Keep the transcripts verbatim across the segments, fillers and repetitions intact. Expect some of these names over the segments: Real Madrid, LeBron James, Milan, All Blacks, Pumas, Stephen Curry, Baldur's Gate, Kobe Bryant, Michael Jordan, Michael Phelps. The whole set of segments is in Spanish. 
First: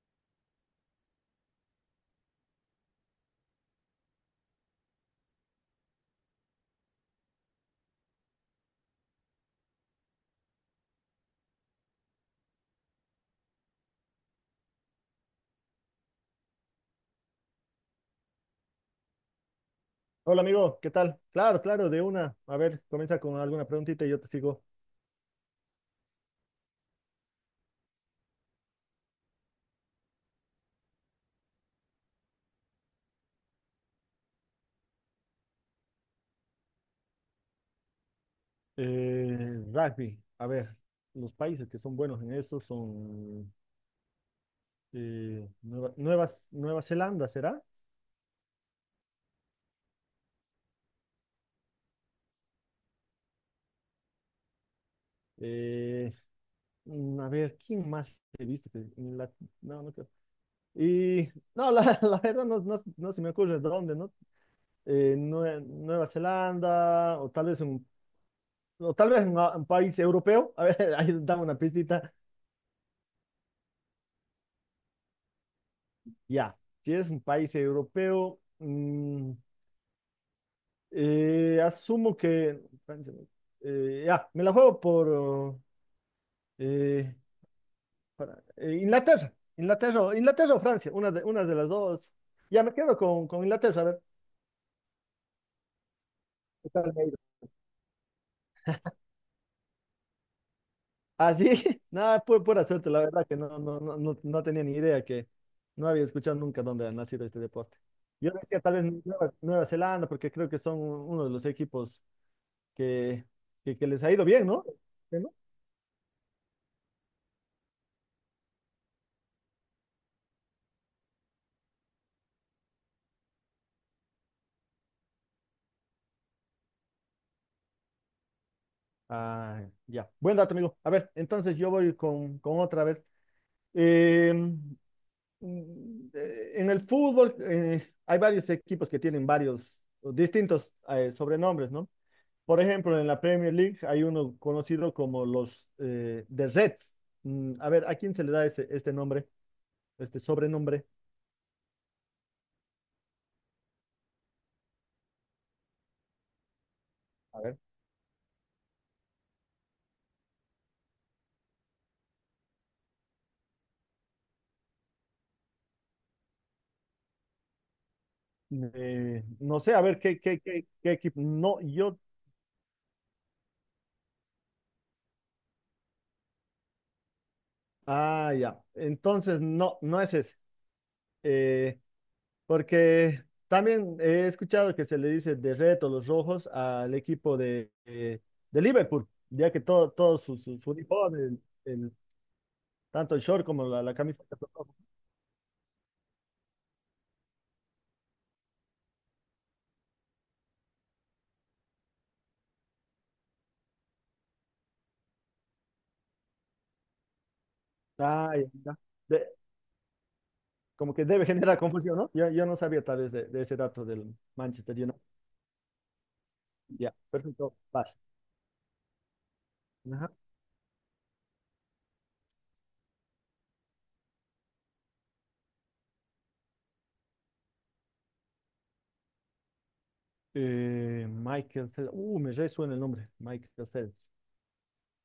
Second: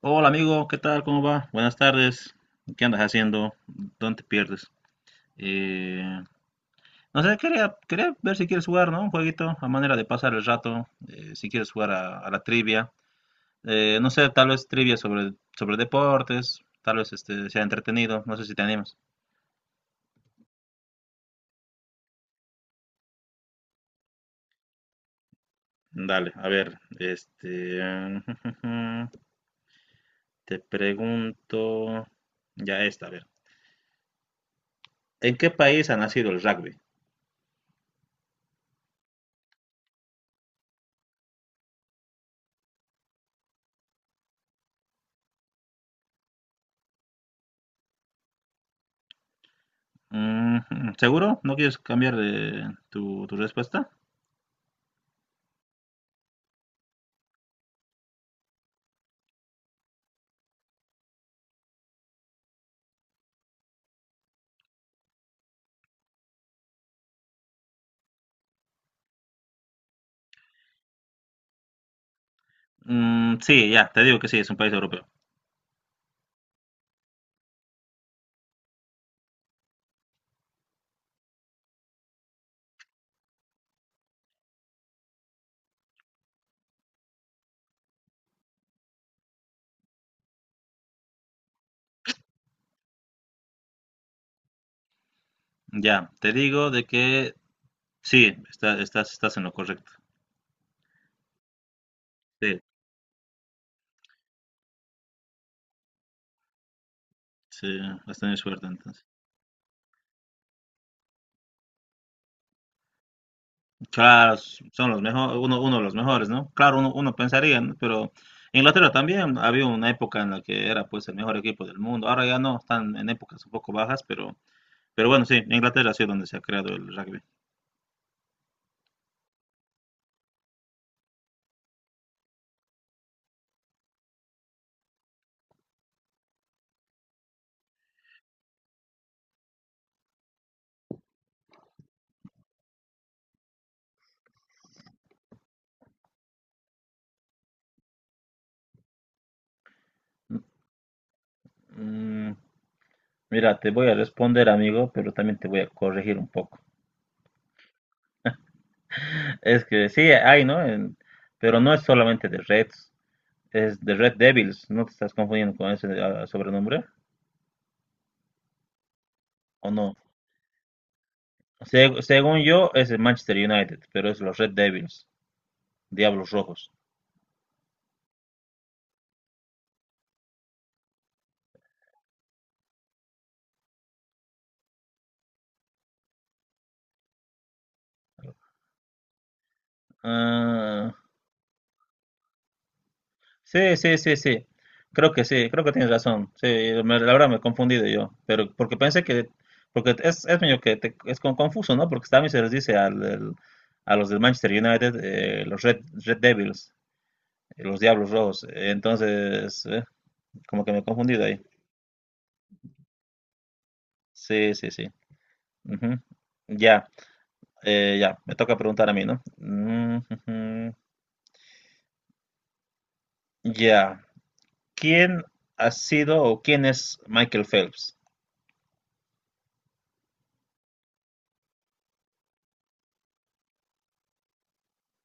Hola amigo, ¿qué tal? ¿Cómo va? Buenas tardes. ¿Qué andas haciendo? ¿Dónde te pierdes? Eh, no sé, quería, quería ver si quieres jugar, ¿no? Un jueguito a manera de pasar el rato, eh, si quieres jugar a, a la trivia. Eh, no sé, tal vez trivia sobre, sobre deportes, tal vez este, sea entretenido, no sé si te animas. Hola amigo, ¿qué tal? Claro, claro, de una. A ver, comienza con alguna preguntita y yo te sigo. Dale, a ver, este, te pregunto ya esta, a ver. ¿En qué país ha nacido el rugby? Eh, rugby, a ver, los países que son buenos en eso son eh, Nueva, Nuevas- Nueva Zelanda, ¿será? Ujú. ¿Seguro? ¿No quieres cambiar eh, tu, tu respuesta? Eh, mm, a ver, ¿quién más he visto? Que- la- no, no creo. Y no, la, la verdad no, no, no se me ocurre dónde, ¿no? Eh, Nue- Nueva Zelanda o tal vez un, o tal vez un, un país europeo. A ver, ahí dame una pistita. Mm, sí, ya, te digo que sí, es un país europeo. Ya, si es un país europeo, mm, eh, asumo que... Francia, no. Eh, ya, me la juego por oh, eh, para- eh, Inglaterra, Inglaterra, o- Inglaterra o Francia, una de, una de las dos. Ya me quedo con, con Inglaterra, a ver. Ya, te digo ¿Qué de tal me ha ido? que sí, está- estás, estás en lo correcto. Ah, sí, nada, pu- Sí, pura suerte, la verdad que no, no, no, no, no tenía ni idea que no había escuchado nunca dónde ha nacido este deporte. sí, has Yo tenido decía suerte tal vez entonces. Nueva, Nueva Zelanda, porque creo que son uno de los equipos que, que, que les ha ido Claro, bien, s- ¿no? son los mejores, uno, uno de los mejores, ¿no? Claro, uno, uno pensaría, ¿no? Pero Inglaterra también había una época en la que era pues el mejor equipo del mundo. Ahora ya no, están en épocas un poco bajas, pero, pero bueno, sí, Inglaterra ha sido donde se ha creado el rugby. Ah, ya. Buen dato, amigo. A ver, entonces yo voy con, con otra. A ver, Em, mm, eh, en el fútbol eh, hay varios equipos que tienen varios o distintos eh, sobrenombres, ¿no? Por ejemplo, en la Premier League hay uno conocido como los eh, The Reds. Mm, a ver, ¿a quién se le da ese, este nombre, este sobrenombre? Mm, mira, te voy a responder, amigo, pero también te voy a corregir un poco. A ver. Es que sí, hay, ¿no? En, pero no es solamente de Reds, es de Red Devils. ¿No te estás confundiendo con ese ah, sobrenombre? Eh, no ¿O sé, a no? ver, ¿qué, qué, qué, qué equipo? No, yo. Se- según yo, es el Manchester United, pero es los Red Devils, Diablos Rojos. Ah, ya. Entonces, no, no es ese. Eh, Porque también he escuchado que se le dice de reto los rojos al equipo de, eh, de Liverpool, ya que todo, todos sus, sus Ah, uniformes, el- el- tanto el short como sí, la, la sí, sí, camiseta sí. son rojos. Creo que sí, creo que tienes razón. Sí, me- la verdad me he confundido yo, pero porque pensé que, porque es, es medio que te- es como confuso, ¿no? Porque también se les dice al, del- a los del Manchester United, eh, los Red, Red Devils, eh, los Diablos Ah, Rojos. ya, ya. De- Entonces, eh, como que me he Como que confundido debe ahí. generar confusión, ¿no? Yo, yo no sabía tal vez de, de ese dato del Sí, sí, Manchester sí. United. Ujú. Ya, Ya, perfecto. Vas. eh, ya, me toca preguntar a mí, ¿no? Mm, Ajá. ujú. Ya, ¿quién ha sido o quién es Michael Phelps? Eh, Michael Phelps. Uh, me resuena el nombre. Michael Phelps.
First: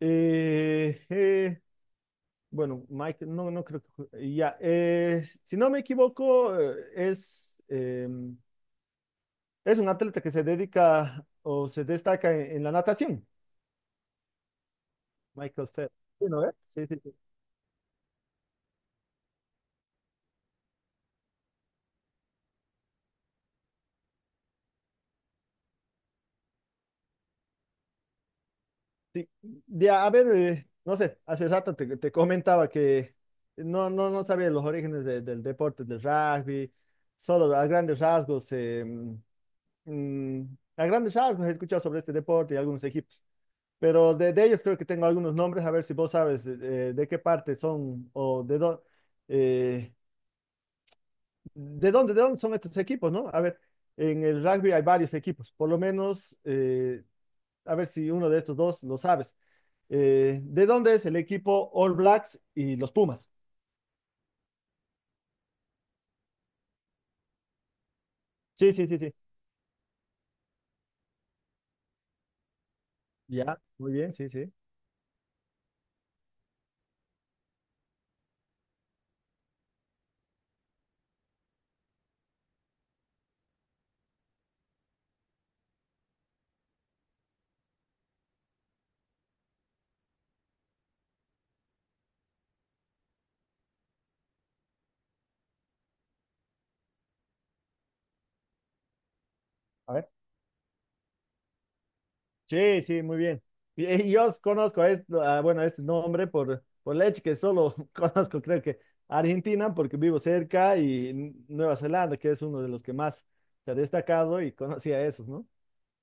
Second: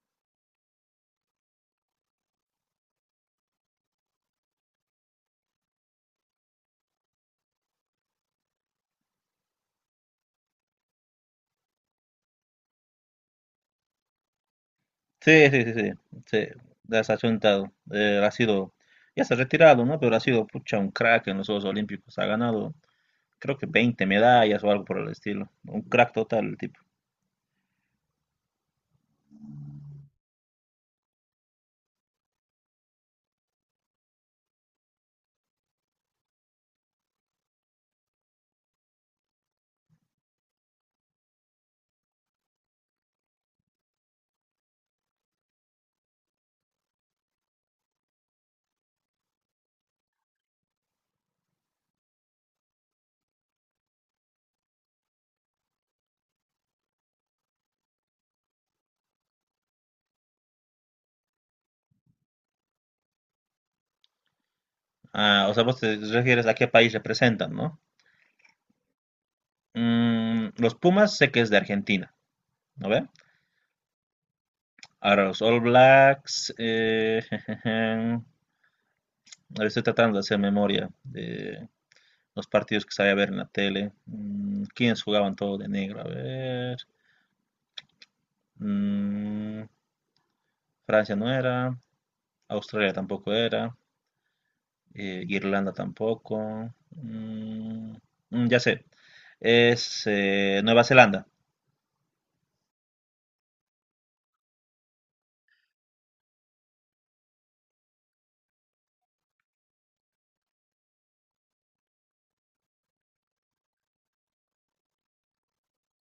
Eh, eh, Bueno, Mike, no, no creo que... Ya, eh, si no me equivoco, eh, es, eh, es un atleta que se dedica o se destaca en, en la natación, Sí, sí, Michael sí, sí, Phelps. Sí, sí, ¿no ve? Sí, sí, sí. desachuntado. Eh, ha sido, ya se ha retirado, ¿no? Pero ha sido, pucha, un crack en los Juegos Olímpicos. Ha ganado, creo que veinte medallas o algo por el estilo. Un crack total el tipo. Sí. De, a ver, eh, no sé, hace rato te, te comentaba que no, no, no sabía los orígenes de- del deporte, del rugby, solo a grandes rasgos, eh, mm, a grandes rasgos he escuchado sobre este deporte y algunos equipos. Pero de, de ellos creo que tengo algunos nombres, a ver si vos sabes eh, de qué parte son o de, dó- eh, de dónde, de dónde son estos equipos, ¿no? A ver, en el rugby hay varios equipos, por lo menos, eh, a ver si uno de estos dos lo sabes. Eh, ¿de dónde es el equipo All Blacks y los Pumas? Ah, o sea, vos te refieres a qué país representan, ¿no? Sí, sí, sí, sí. Mm, los Pumas sé que es de Argentina, ¿no ve? Ya, muy bien, sí, sí. Ahora los All Blacks, eh, ahora estoy tratando de hacer memoria de los partidos que sabía ver en la tele. Mm, ¿quiénes jugaban todo de negro? A ver. Mm, Francia no era, Australia tampoco era, eh, Irlanda tampoco. mm, mm, ya sé, es eh, Nueva Zelanda. Sí, sí, muy bien. Y, y yo os conozco a este, a, bueno, a este nombre por, por leche, que solo conozco, creo que Argentina, porque vivo cerca, y N- Nueva Zelanda, que es uno de los que más se ha destacado y conocía a esos, ¿no?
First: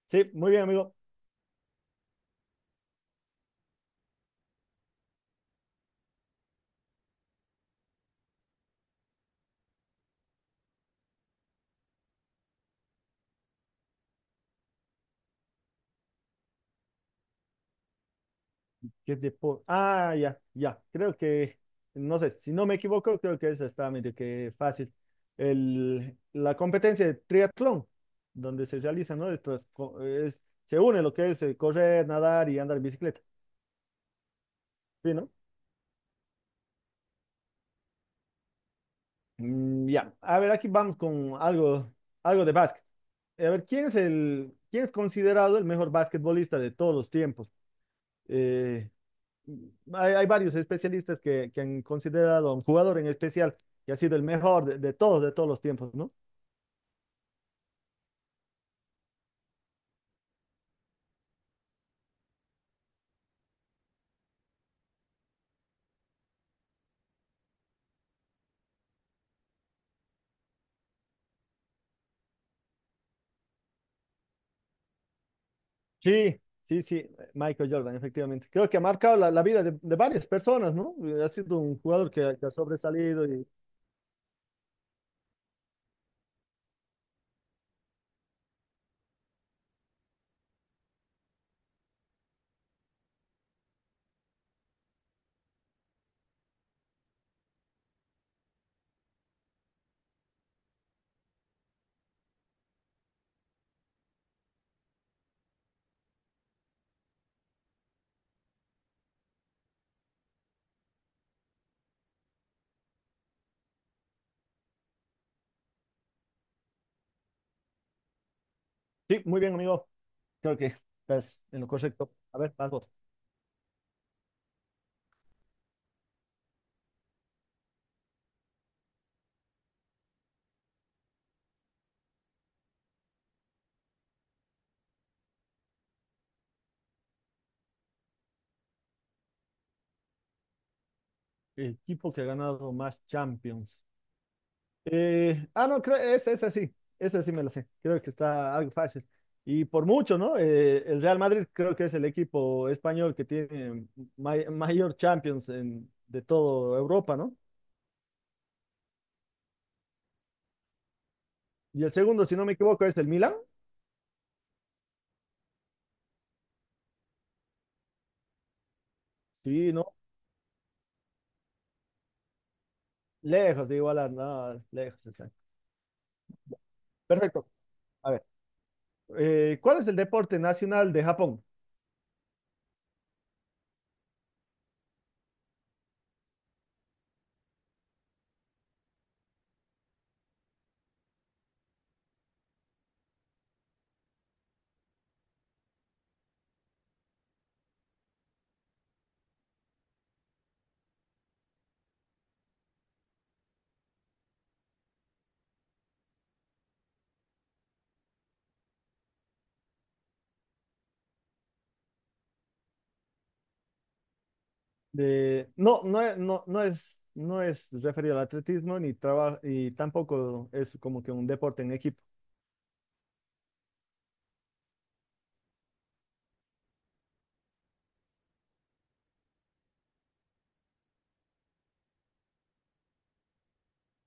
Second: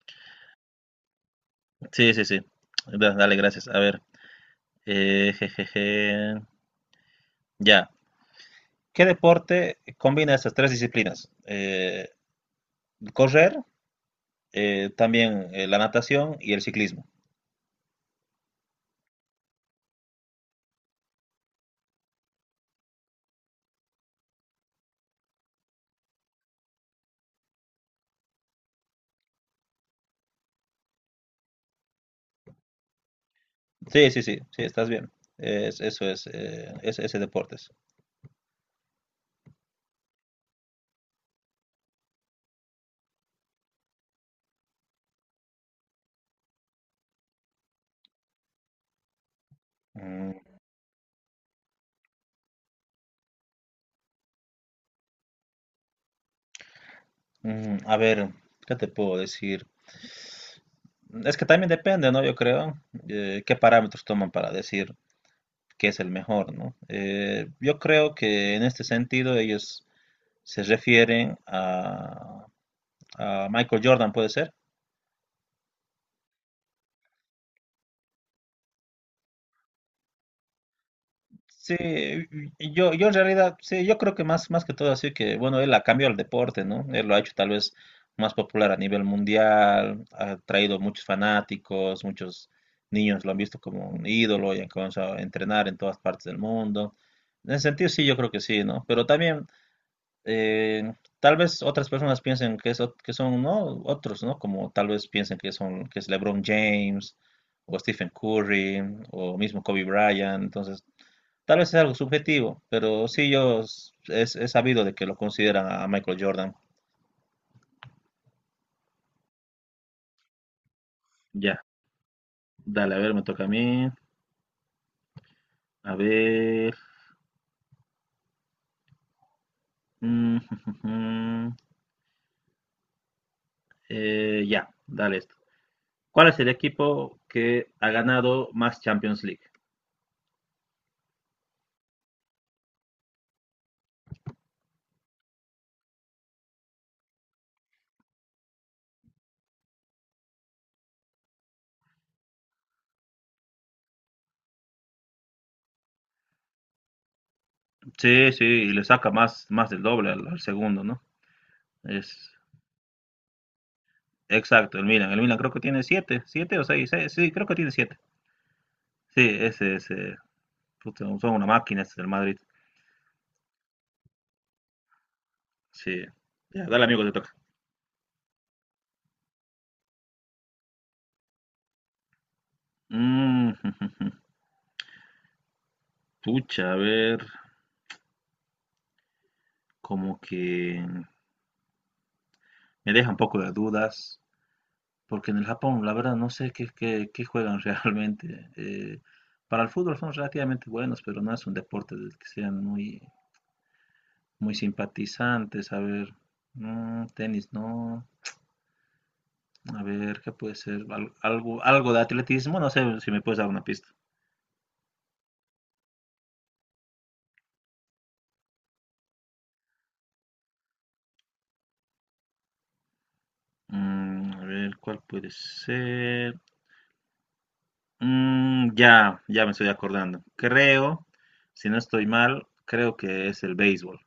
Sí, muy bien, amigo. Sí, sí, sí. Da- Dale, gracias. A ver, eh, jejeje, ya. ¿Qué deporte combina estas tres disciplinas? Eh, correr, eh, también eh, la natación y el ciclismo. ¿Qué tipo. Ah, ya, ya. Creo que, no sé, si no me equivoco, creo que esa está medio que fácil. El, la competencia de triatlón, donde se realiza, ¿no? Esto es, co- es- se une lo que es eh, correr, nadar y andar en bicicleta. Sí, sí, sí, sí, estás bien. ¿Sí, no? Es- eso es, eh, ese, ese deporte es. Mm, ya, a ver, aquí vamos con algo, algo de básquet. A ver, ¿quién es el, quién es considerado el mejor basquetbolista de todos los tiempos? Eh, mm, hay, hay Mm, varios especialistas que, que han considerado a un jugador en especial que ha sido el mejor de, de todos, de todos los tiempos, ¿no? mm, a ver, ¿qué te puedo decir? Es que también depende, ¿no? Yo creo eh, qué parámetros toman para decir qué es el mejor, ¿no? Eh, yo creo que en este sentido ellos se refieren a, a Michael Jordan, puede ser. Sí, sí, sí, Michael Jordan, efectivamente. Creo que ha marcado la, la vida de, de varias personas, ¿no? Eh, ha sido Sí, un jugador que, que ha yo, yo en sobresalido y... realidad, sí, yo creo que más, más que todo así que, bueno, él ha cambiado el deporte, ¿no? Él lo ha hecho tal vez más popular a nivel mundial, ha traído muchos fanáticos, muchos niños lo han visto como un ídolo y han comenzado a entrenar en todas partes del mundo. En ese sentido, sí, yo creo que sí, ¿no? Pero también, eh, tal vez otras personas piensen que, es, ot- que son, ¿no? Otros, ¿no? Como tal vez piensen que son, que es LeBron James o Stephen Curry o mismo Kobe Bryant, entonces... Tal vez es algo subjetivo, pero sí yo s- es, he sabido de que lo consideran a Michael Jordan. Sí, muy bien, amigo. Creo que estás en Ya, lo correcto. A ver, vas vos. dale, a ver, me toca a mí. A ver. Mm, eh, ya, dale esto. ¿Cuál es el equipo que ha ganado más Champions League? Equipo que ha ganado más Champions. Eh, ah, no, creo, esa, esa sí, esa sí me la sé. Creo que está algo fácil. Y por mucho, ¿no? Eh, el Real Madrid creo que es el equipo español que tiene may- mayor Champions en- de toda Europa, ¿no? Sí, sí, y le saca más, más del doble al, al segundo, ¿no? Y el segundo, Es si no me equivoco, es el Milan. exacto, el Milan. El Milan creo que tiene siete, siete o seis, seis, sí, creo que tiene siete. Sí, Sí, ese, ¿no? ese, puta, son una máquina, este del Madrid. Lejos de igualar, no, lejos. Está. Sí, ya, dale, amigo, te toca. Perfecto. A ver, eh, ¿cuál es el deporte nacional de Japón? Mm, pucha, a ver, como que me deja un poco de dudas, porque en el Japón, la verdad, no sé qué, qué, qué juegan realmente. Eh, para el fútbol son relativamente buenos, pero no es un deporte del que sean muy, muy simpatizantes. A ver, mm, tenis, no. A ver, ¿qué puede ser? Al- algo, algo de atletismo, no sé si me puedes dar una pista. De, no, no, e- no, no es, no es referido al atletismo ni traba- y tampoco es como que un deporte en equipo. Mm, a ver, ¿cuál puede ser? Mm, ya, ya me estoy acordando. Creo, si no estoy mal, creo que es el béisbol.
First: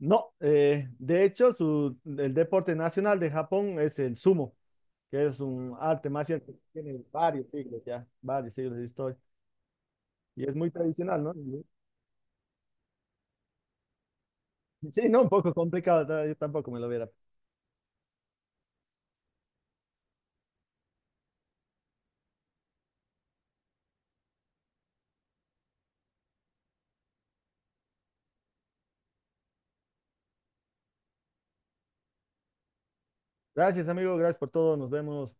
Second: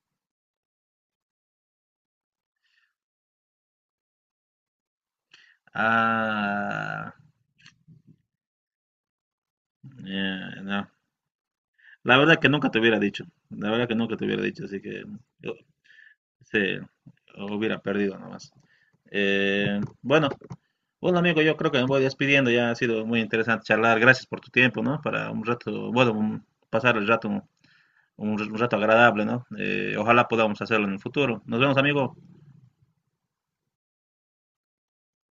No, eh, de hecho, su, el deporte nacional de Japón es el sumo, que es un arte marcial que tiene Ah, varios siglos ya, varios siglos de historia. Y es eh, muy no. tradicional, ¿no? Y- La verdad que nunca te hubiera dicho. La verdad que nunca te hubiera dicho, así que Sí, no, un poco yo, complicado, ta- yo sí, tampoco me lo hubiera. hubiera perdido nomás. Eh, bueno, bueno amigo, yo creo que me voy despidiendo. Ya ha sido muy interesante charlar. Gracias por tu tiempo, ¿no? Para un rato, bueno, un- pasar el rato, un, un rato agradable, ¿no? Eh, ojalá podamos hacerlo en el futuro. Nos vemos, amigo. Gracias, amigo, gracias por todo, nos vemos.